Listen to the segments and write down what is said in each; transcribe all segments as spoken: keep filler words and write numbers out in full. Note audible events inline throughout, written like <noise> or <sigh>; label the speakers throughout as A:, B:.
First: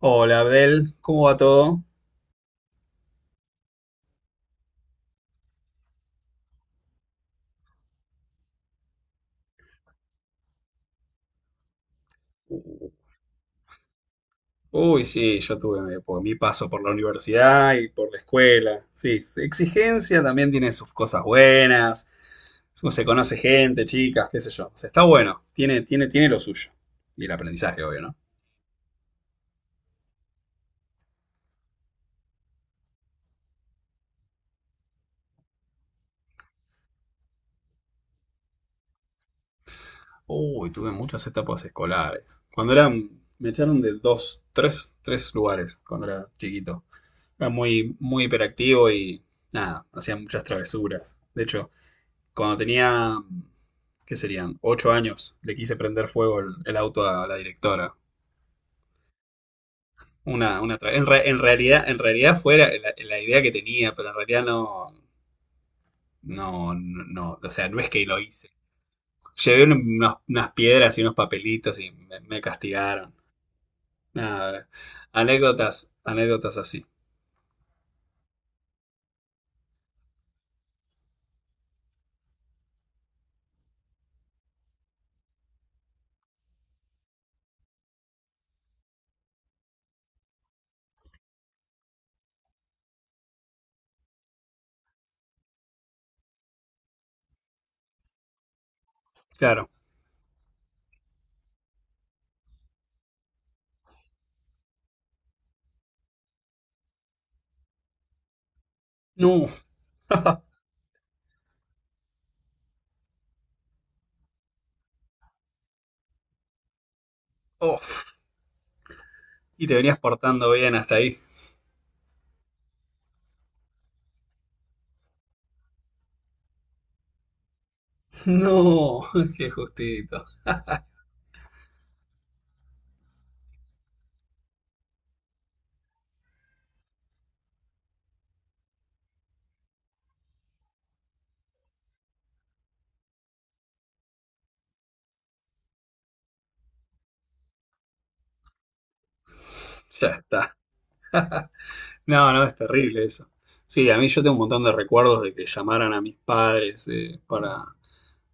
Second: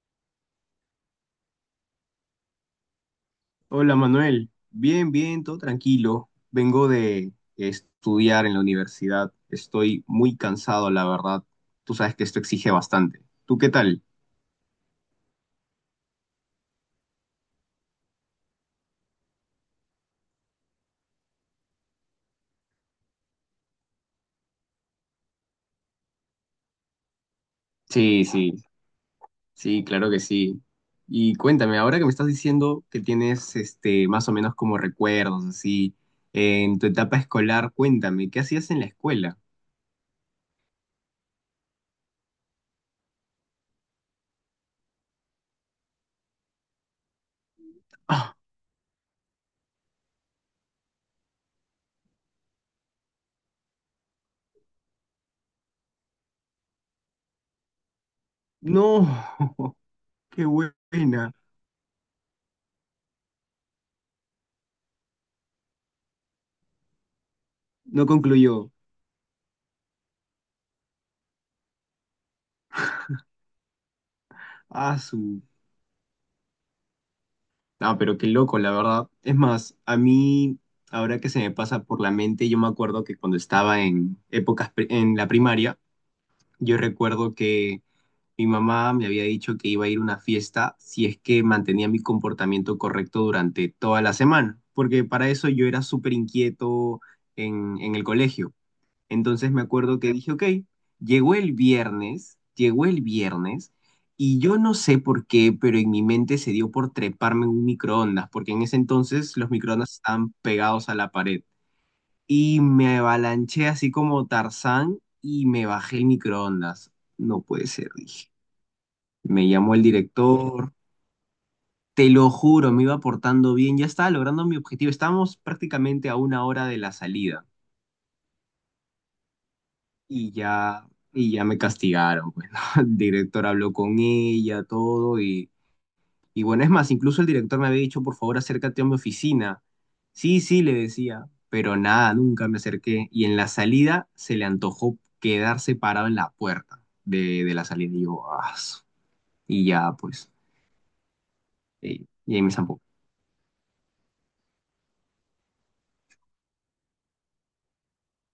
A: Hola Abdel, ¿cómo va todo?
B: Hola Manuel, bien, bien, todo tranquilo. Vengo de estudiar en la universidad. Estoy muy cansado, la verdad. Tú sabes que esto exige bastante. ¿Tú qué tal?
A: Uy, sí, yo tuve mi, por- mi paso por la universidad y por la escuela. Sí, sí, exigencia también tiene sus cosas buenas. Se se conoce gente, chicas, qué sé yo. O sea, está bueno, tiene, tiene, tiene lo suyo. Y el aprendizaje, obvio, ¿no?
B: Sí, sí, sí, claro que sí. Y cuéntame, ahora que me estás diciendo que tienes este más o menos como recuerdos así en tu etapa escolar, cuéntame, ¿qué hacías en la escuela?
A: Uy, tuve muchas etapas escolares. Cuando era, me echaron de dos, tres, tres lugares cuando era chiquito. Era muy, muy
B: Ah,
A: hiperactivo y nada, hacía muchas travesuras. De hecho, cuando tenía, ¿qué serían? Ocho años, le quise prender fuego el, el auto a la directora.
B: no. <laughs> Qué
A: Una, una tra- en, re-
B: buena.
A: En realidad, en realidad fue la, la- la idea que tenía, pero en realidad no, no, no, no, o sea, no es que
B: No
A: lo hice.
B: concluyó.
A: Llevé un- unos- unas piedras y unos papelitos y me, me castigaron. Nada,
B: Ah,
A: anécdotas, anécdotas así.
B: ah, pero qué loco, la verdad. Es más, a mí, ahora que se me pasa por la mente, yo me acuerdo que cuando estaba en épocas pri- en la primaria, yo recuerdo que mi mamá me había dicho que iba a ir a una fiesta si es que mantenía mi comportamiento correcto durante toda la semana, porque para eso yo era súper inquieto en, en el colegio. Entonces me
A: Claro.
B: acuerdo que dije, ok, llegó el viernes, llegó el viernes, y yo no sé por qué, pero en mi mente se dio por treparme en un microondas, porque en ese entonces
A: No,
B: los microondas
A: <laughs>
B: estaban pegados a la pared. Y me avalanché así como Tarzán y me bajé el microondas. No puede ser,
A: oh,
B: dije. Me
A: y te
B: llamó el
A: venías portando
B: director.
A: bien hasta ahí.
B: Te lo juro, me iba portando bien, ya estaba logrando mi objetivo. Estábamos prácticamente a una hora de la salida.
A: No, <laughs> qué justito.
B: Y ya, y ya me castigaron, pues, ¿no? <laughs> El director habló con ella, todo, y, y bueno, es más, incluso el director me había dicho, por favor, acércate a mi oficina. Sí, sí, le decía, pero nada, nunca me acerqué. Y en la salida se le antojó quedarse parado en la puerta de, de la salida. Y yo, "Ah, su", y ya,
A: Ya
B: pues,
A: está.
B: y,
A: No,
B: y ahí
A: no,
B: me
A: es
B: zampó.
A: terrible eso. Sí, a mí yo tengo un montón de recuerdos de que llamaran a mis padres eh, para,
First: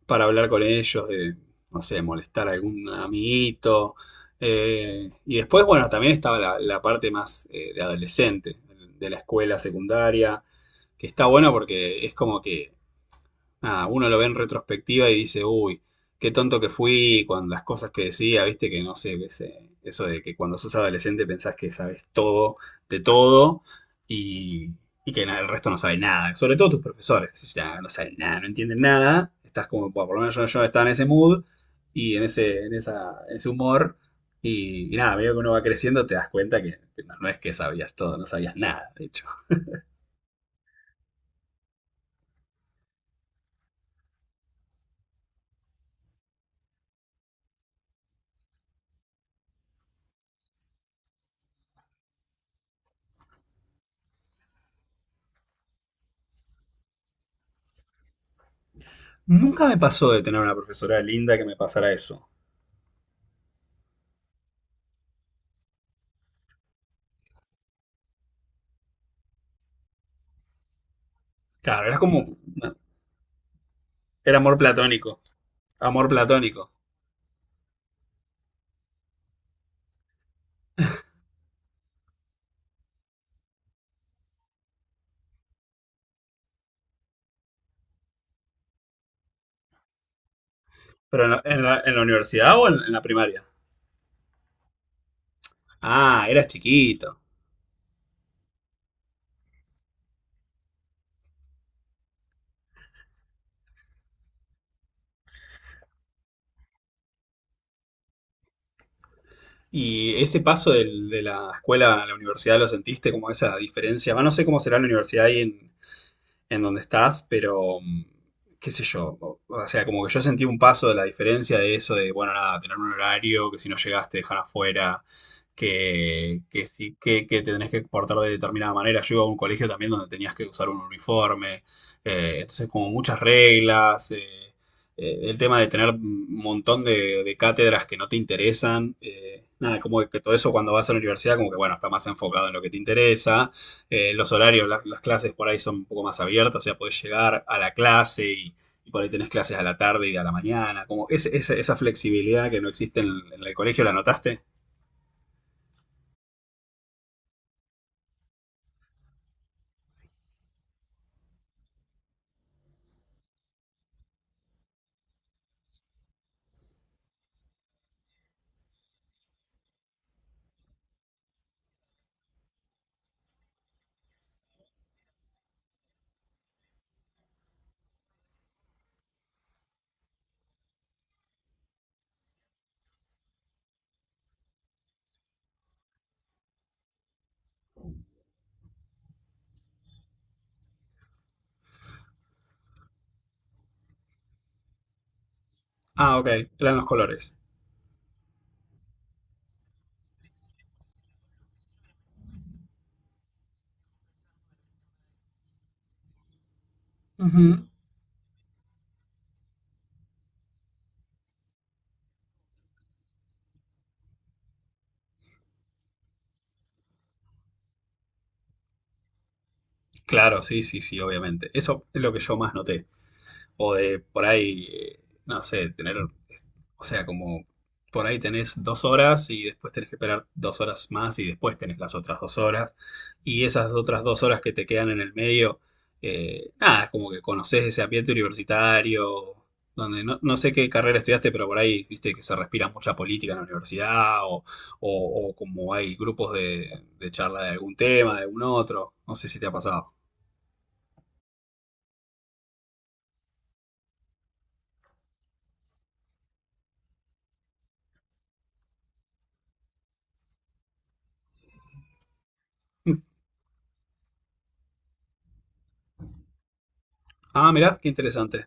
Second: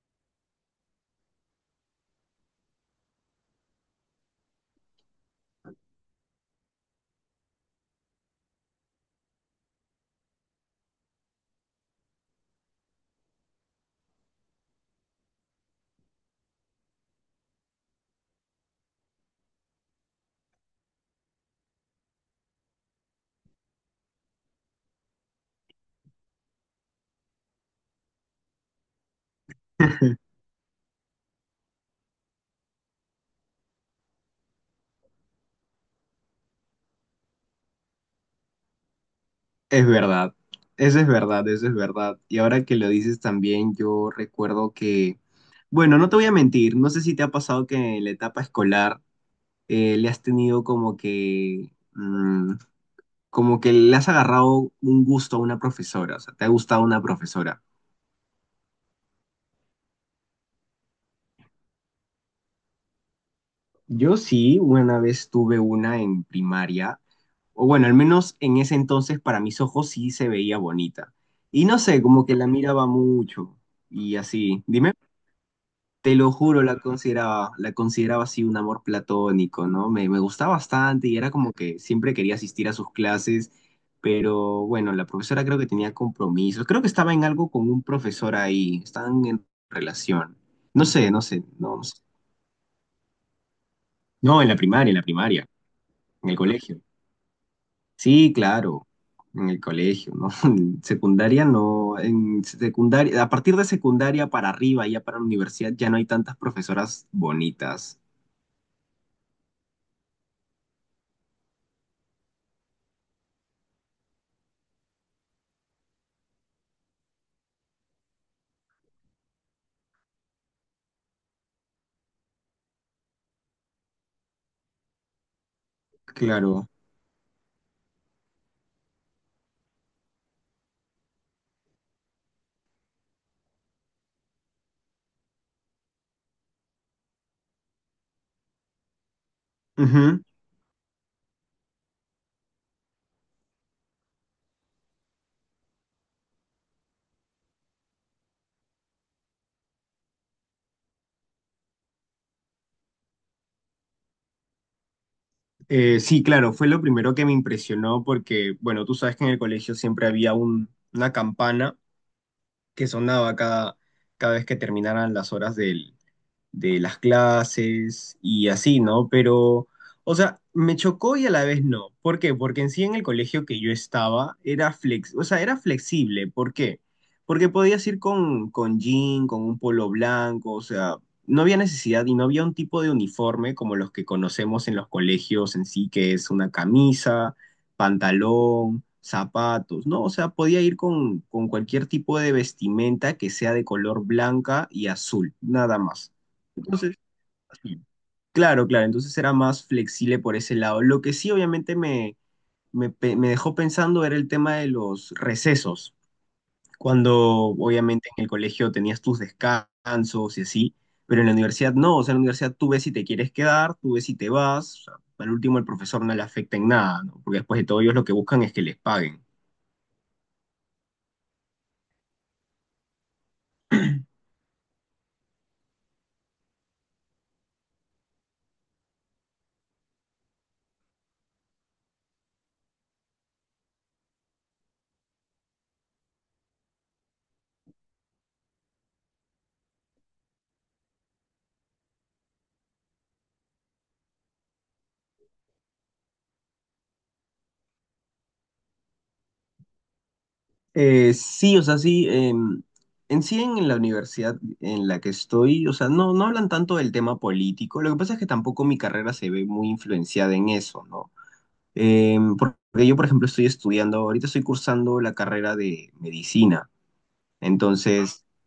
A: para hablar con ellos, de, no sé, molestar a algún amiguito. Eh, y después, bueno, también estaba la, la parte más eh, de adolescente, de la escuela secundaria, que está bueno porque es como que nada, uno lo ve en retrospectiva y dice, uy, qué tonto que fui con las cosas que decía, viste que no sé, ese- eso de que cuando sos adolescente pensás que sabes todo de todo y, y que na- el resto no sabe nada, sobre todo tus profesores, ya no saben nada, no entienden nada, estás como, bueno, por
B: <laughs>
A: lo menos yo, yo estaba en ese mood y en ese, en esa, ese humor. Y, y nada, a medida que uno va creciendo te das cuenta que, que no, no es que sabías todo, no sabías nada, de hecho.
B: Es verdad, eso es verdad, eso es verdad. Y ahora que lo dices también, yo recuerdo que, bueno, no te voy a mentir, no sé si te ha pasado que en la etapa escolar eh, le has tenido como que, mm, como que le has agarrado un gusto a una profesora, o sea, te ha gustado una profesora.
A: Nunca me pasó de tener una profesora linda que me pasara eso.
B: Yo sí, una vez tuve una en primaria, o bueno, al menos en ese entonces para mis ojos sí se veía bonita. Y no
A: Claro, era
B: sé,
A: como.
B: como que la miraba mucho y
A: Era amor
B: así. Dime.
A: platónico. Amor
B: Te lo juro,
A: platónico.
B: la consideraba, la consideraba así un amor platónico, ¿no? Me, me gustaba bastante y era como que siempre quería asistir a sus clases, pero bueno, la profesora creo que tenía compromisos, creo que estaba en algo con un profesor ahí, estaban en relación. No sé, no
A: Pero en la,
B: sé,
A: en
B: no,
A: la-
B: no sé.
A: en la universidad o en, en la primaria.
B: No, en la primaria, en la primaria,
A: Ah,
B: en el
A: eras
B: colegio.
A: chiquito.
B: Sí, claro, en el colegio, ¿no? <laughs> En secundaria no, en secundaria, a partir de secundaria para arriba, ya para la universidad, ya no hay tantas profesoras bonitas.
A: Y ese paso del- de la escuela a la universidad lo sentiste como esa diferencia. Va, no sé cómo será la universidad ahí en, en donde estás, pero mm, qué sé yo, o, o sea, como que yo sentí un paso de la diferencia de eso de, bueno, nada, tener un horario, que si no llegaste te dejan afuera, que, que
B: Claro.
A: sí, que, que te tenés que portar de determinada manera. Yo iba a un colegio también donde tenías que usar un uniforme, eh, entonces como muchas reglas, eh, eh, el tema de tener un montón de, de cátedras que no te interesan, eh, nada, como que
B: Ujú.
A: todo eso cuando vas a la universidad, como que bueno, está más enfocado en lo que te interesa eh, los horarios, la- las clases por ahí son un poco más abiertas, o sea, podés llegar a la clase y, y por ahí tenés clases a la tarde y a la mañana. Como ese- ese- esa flexibilidad que no existe en, el- en el colegio, ¿la notaste?
B: Eh, sí, claro, fue lo primero que me impresionó porque, bueno, tú sabes que en el colegio siempre había un- una campana que sonaba cada, cada vez que terminaran las horas del, de las clases y así, ¿no? Pero, o sea, me chocó y a la vez no. ¿Por qué? Porque en sí en el colegio que yo estaba era flex, o sea, era flexible. ¿Por qué? Porque podías ir con, con, jean, con un polo blanco, o sea, no había necesidad y no había un tipo de uniforme como los que conocemos en los colegios en sí, que es una camisa, pantalón, zapatos, ¿no? O sea, podía ir con, con cualquier tipo de vestimenta que sea de color blanca y azul, nada más.
A: Ah, ok, eran los
B: Entonces,
A: colores.
B: así. Claro, claro, entonces era más flexible por ese lado. Lo que sí obviamente me, me, pe- me dejó pensando era el tema de los recesos, cuando
A: Ujú.
B: obviamente en el colegio tenías tus descansos y así, pero en la universidad no, o sea, en la universidad tú ves si te quieres quedar, tú ves si te vas, o sea, al último el profesor no le afecta en nada, ¿no? Porque después de todo ellos lo que buscan es que les paguen.
A: Claro, sí, sí, sí, obviamente. Eso es lo que yo más noté. O de por ahí, eh, no sé, tener. O sea, como por ahí tenés dos horas y después tenés que esperar dos horas más y después tenés las otras dos horas. Y esas otras dos horas que te quedan en el medio, eh, nada, es como que conoces ese ambiente universitario, donde no, no sé qué carrera estudiaste, pero por ahí viste que se respira mucha política en la universidad o, o- o como hay grupos de, de charla de algún tema, de algún otro. No sé si te ha pasado.
B: Eh, sí, o sea, sí. Em, en sí, en la universidad en la que estoy, o sea, no, no hablan tanto del tema político. Lo que pasa es que tampoco mi carrera se ve muy influenciada en eso, ¿no? Em, porque yo, por ejemplo, estoy estudiando, ahorita estoy cursando la carrera de medicina.
A: Ah, mirá, qué
B: Entonces,
A: interesante.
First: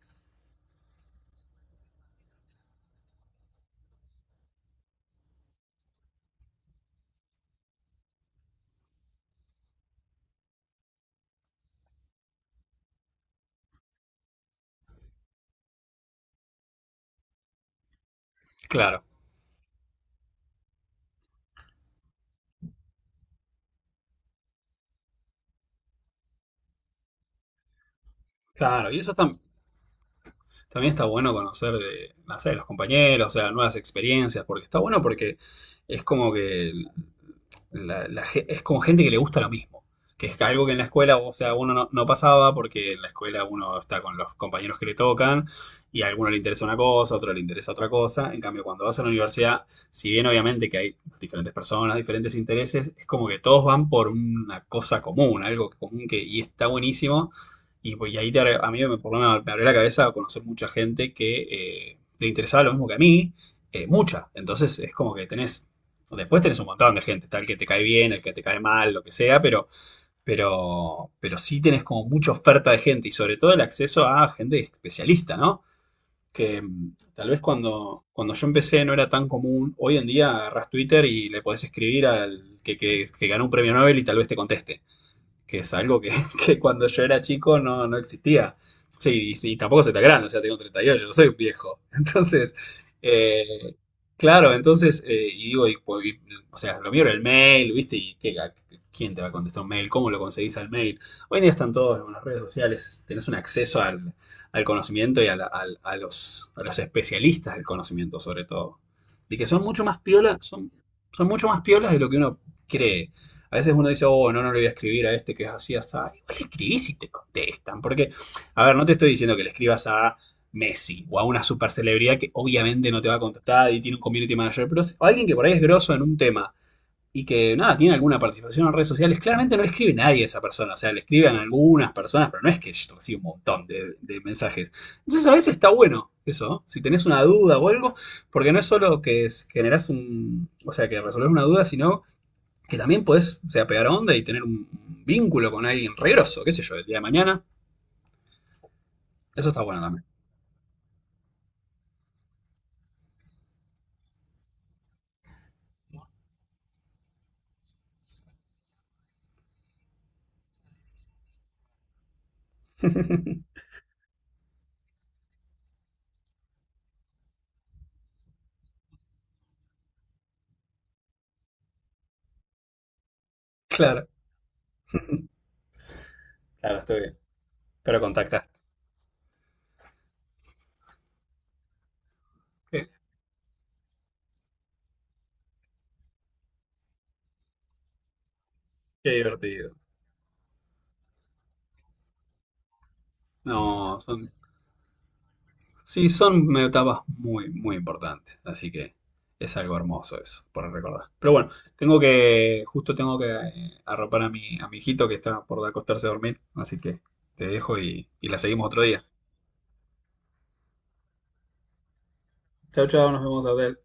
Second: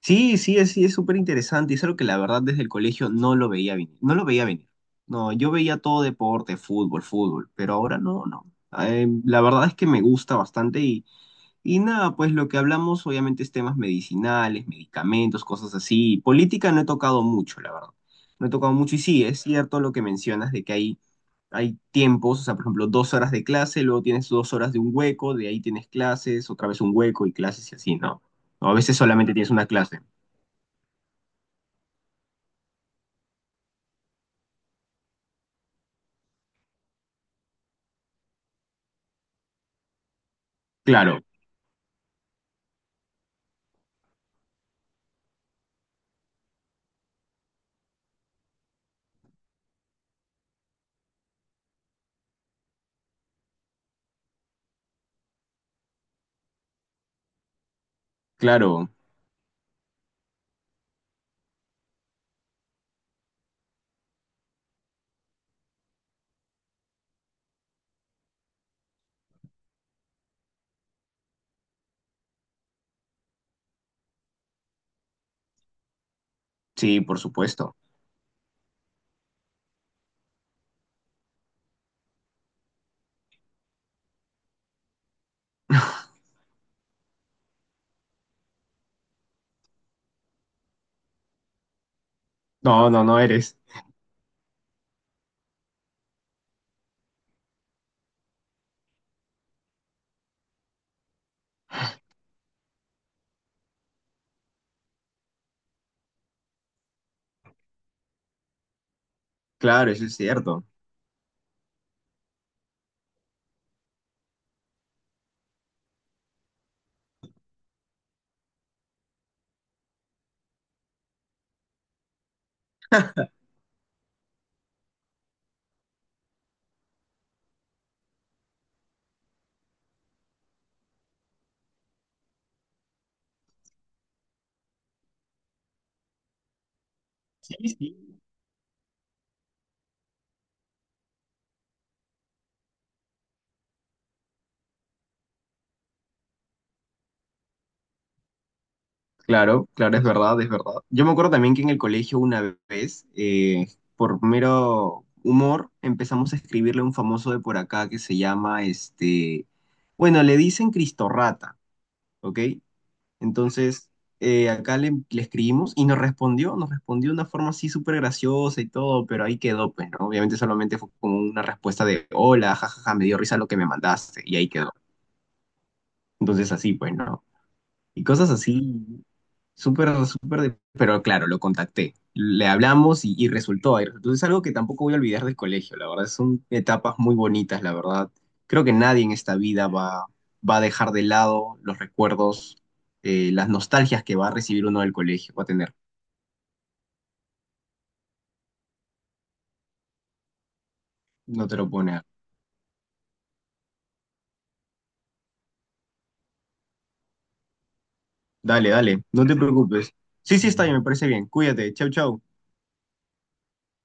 B: sí, sí, es, sí, es súper interesante y es algo que la verdad desde el colegio no lo veía venir. No lo veía venir. No, yo veía todo deporte, fútbol, fútbol, pero ahora no, no. Em, la verdad es que me gusta bastante y... Y nada, pues lo que hablamos obviamente es temas medicinales, medicamentos, cosas así. Política no he tocado mucho, la verdad. No he tocado mucho y
A: Claro,
B: sí, es cierto lo que mencionas de que hay, hay tiempos, o sea, por ejemplo, dos horas de clase, luego tienes dos horas de un hueco, de ahí tienes clases, otra vez un hueco y clases y así, ¿no? O a
A: claro.
B: veces
A: Y eso
B: solamente
A: está.
B: tienes una clase.
A: También está bueno conocer, eh, no sé, los compañeros, o sea, nuevas experiencias, porque está bueno porque es como que la- la ge- es como gente que le gusta lo mismo, que es algo que en la escuela,
B: Claro,
A: o sea, uno no, no pasaba porque en la escuela uno está con los compañeros que le tocan y a alguno le interesa una cosa, a otro le interesa otra cosa. En cambio, cuando vas a la universidad, si bien obviamente que hay diferentes personas, diferentes intereses, es como que todos van por una cosa común, algo común que y está buenísimo y, pues, y ahí te abre- a mí
B: claro,
A: me, por lo menos me abrió la cabeza a conocer mucha gente que eh, le interesaba lo mismo que a mí, eh, mucha. Entonces es como que tenés, después tenés un montón de gente, tal que te cae bien, el que te cae mal, lo que sea, pero, pero, pero sí tenés como mucha oferta de gente y sobre todo el acceso a gente especialista, ¿no? Que mm,
B: sí, por
A: tal vez
B: supuesto.
A: cuando, cuando yo empecé no era tan común. Hoy en día agarrás Twitter y le podés escribir al que, que, que ganó un premio Nobel y tal vez te conteste, que es algo que, <laughs> que cuando yo era chico no, no existía. Sí, y, y tampoco se está grande, o sea, tengo treinta y ocho, no soy un viejo. <laughs> Entonces,
B: No, no, no eres.
A: eh, claro, entonces, eh, y digo, y, pues, y, o sea, lo mío era el mail, ¿viste? ¿Y qué, a- quién te va a contestar un mail? ¿Cómo lo conseguís al mail? Hoy en día están todos en las redes sociales, tenés un acceso al, al conocimiento y a, la- al- a los, a los especialistas del conocimiento, sobre todo. Y que son mucho
B: Claro,
A: más
B: eso es
A: piolas,
B: cierto.
A: son, son mucho más piolas de lo que uno cree. A veces uno dice, oh, no, no le voy a escribir a este que es así, así. Igual le escribís y te contestan. Porque, a ver, no te estoy diciendo que le escribas a Messi o a una super celebridad que obviamente no te va a contestar y tiene un community manager, pero a alguien que por ahí es grosso en un tema y que nada, tiene alguna participación en redes sociales, claramente no le escribe nadie a esa persona, o sea, le escriben algunas personas, pero no es que recibe un montón de, de mensajes. Entonces a veces está bueno eso, ¿no? Si tenés una
B: Sí,
A: duda o algo,
B: sí.
A: porque no es solo que generás un, o sea, que resolvés una duda, sino que también podés, o sea, pegar onda y tener un vínculo con alguien regroso, qué sé yo, el día de mañana. Eso está
B: Claro,
A: bueno
B: claro, es
A: también. <laughs>
B: verdad, es verdad. Yo me acuerdo también que en el colegio una vez, eh, por mero humor, empezamos a escribirle a un famoso de por acá que se llama, este, bueno, le dicen Cristo Rata, ¿ok? Entonces, eh, acá le, le escribimos y nos respondió, nos respondió de una forma así súper graciosa y todo, pero ahí quedó, pues, ¿no? Obviamente solamente fue como una respuesta de, hola, jajaja, me dio risa lo que me
A: Claro,
B: mandaste, y ahí quedó. Entonces así,
A: claro,
B: pues,
A: estoy bien.
B: ¿no?
A: Pero
B: Y cosas
A: contactaste.
B: así. Súper, súper, de- pero claro, lo contacté. Le
A: Qué,
B: hablamos y, y resultó ahí. Entonces es algo que tampoco voy a olvidar del colegio, la verdad. Son etapas muy bonitas, la verdad. Creo que nadie
A: qué
B: en esta vida
A: divertido.
B: va, va a dejar de lado los recuerdos, eh, las
A: No,
B: nostalgias que va
A: son,
B: a recibir uno del colegio, va a tener.
A: sí, son etapas muy, muy importantes. Así que es algo hermoso eso, por recordar. Pero
B: No
A: bueno,
B: te lo
A: tengo
B: pone.
A: que, justo tengo que eh, arropar a mi, a mi hijito que está por acostarse a dormir. Así que te dejo y, y la seguimos
B: Dale,
A: otro
B: dale,
A: día.
B: no te preocupes. Sí, sí, está bien, me parece bien. Cuídate. Chau, chau.
A: Chao, chao, nos vemos, Abdel.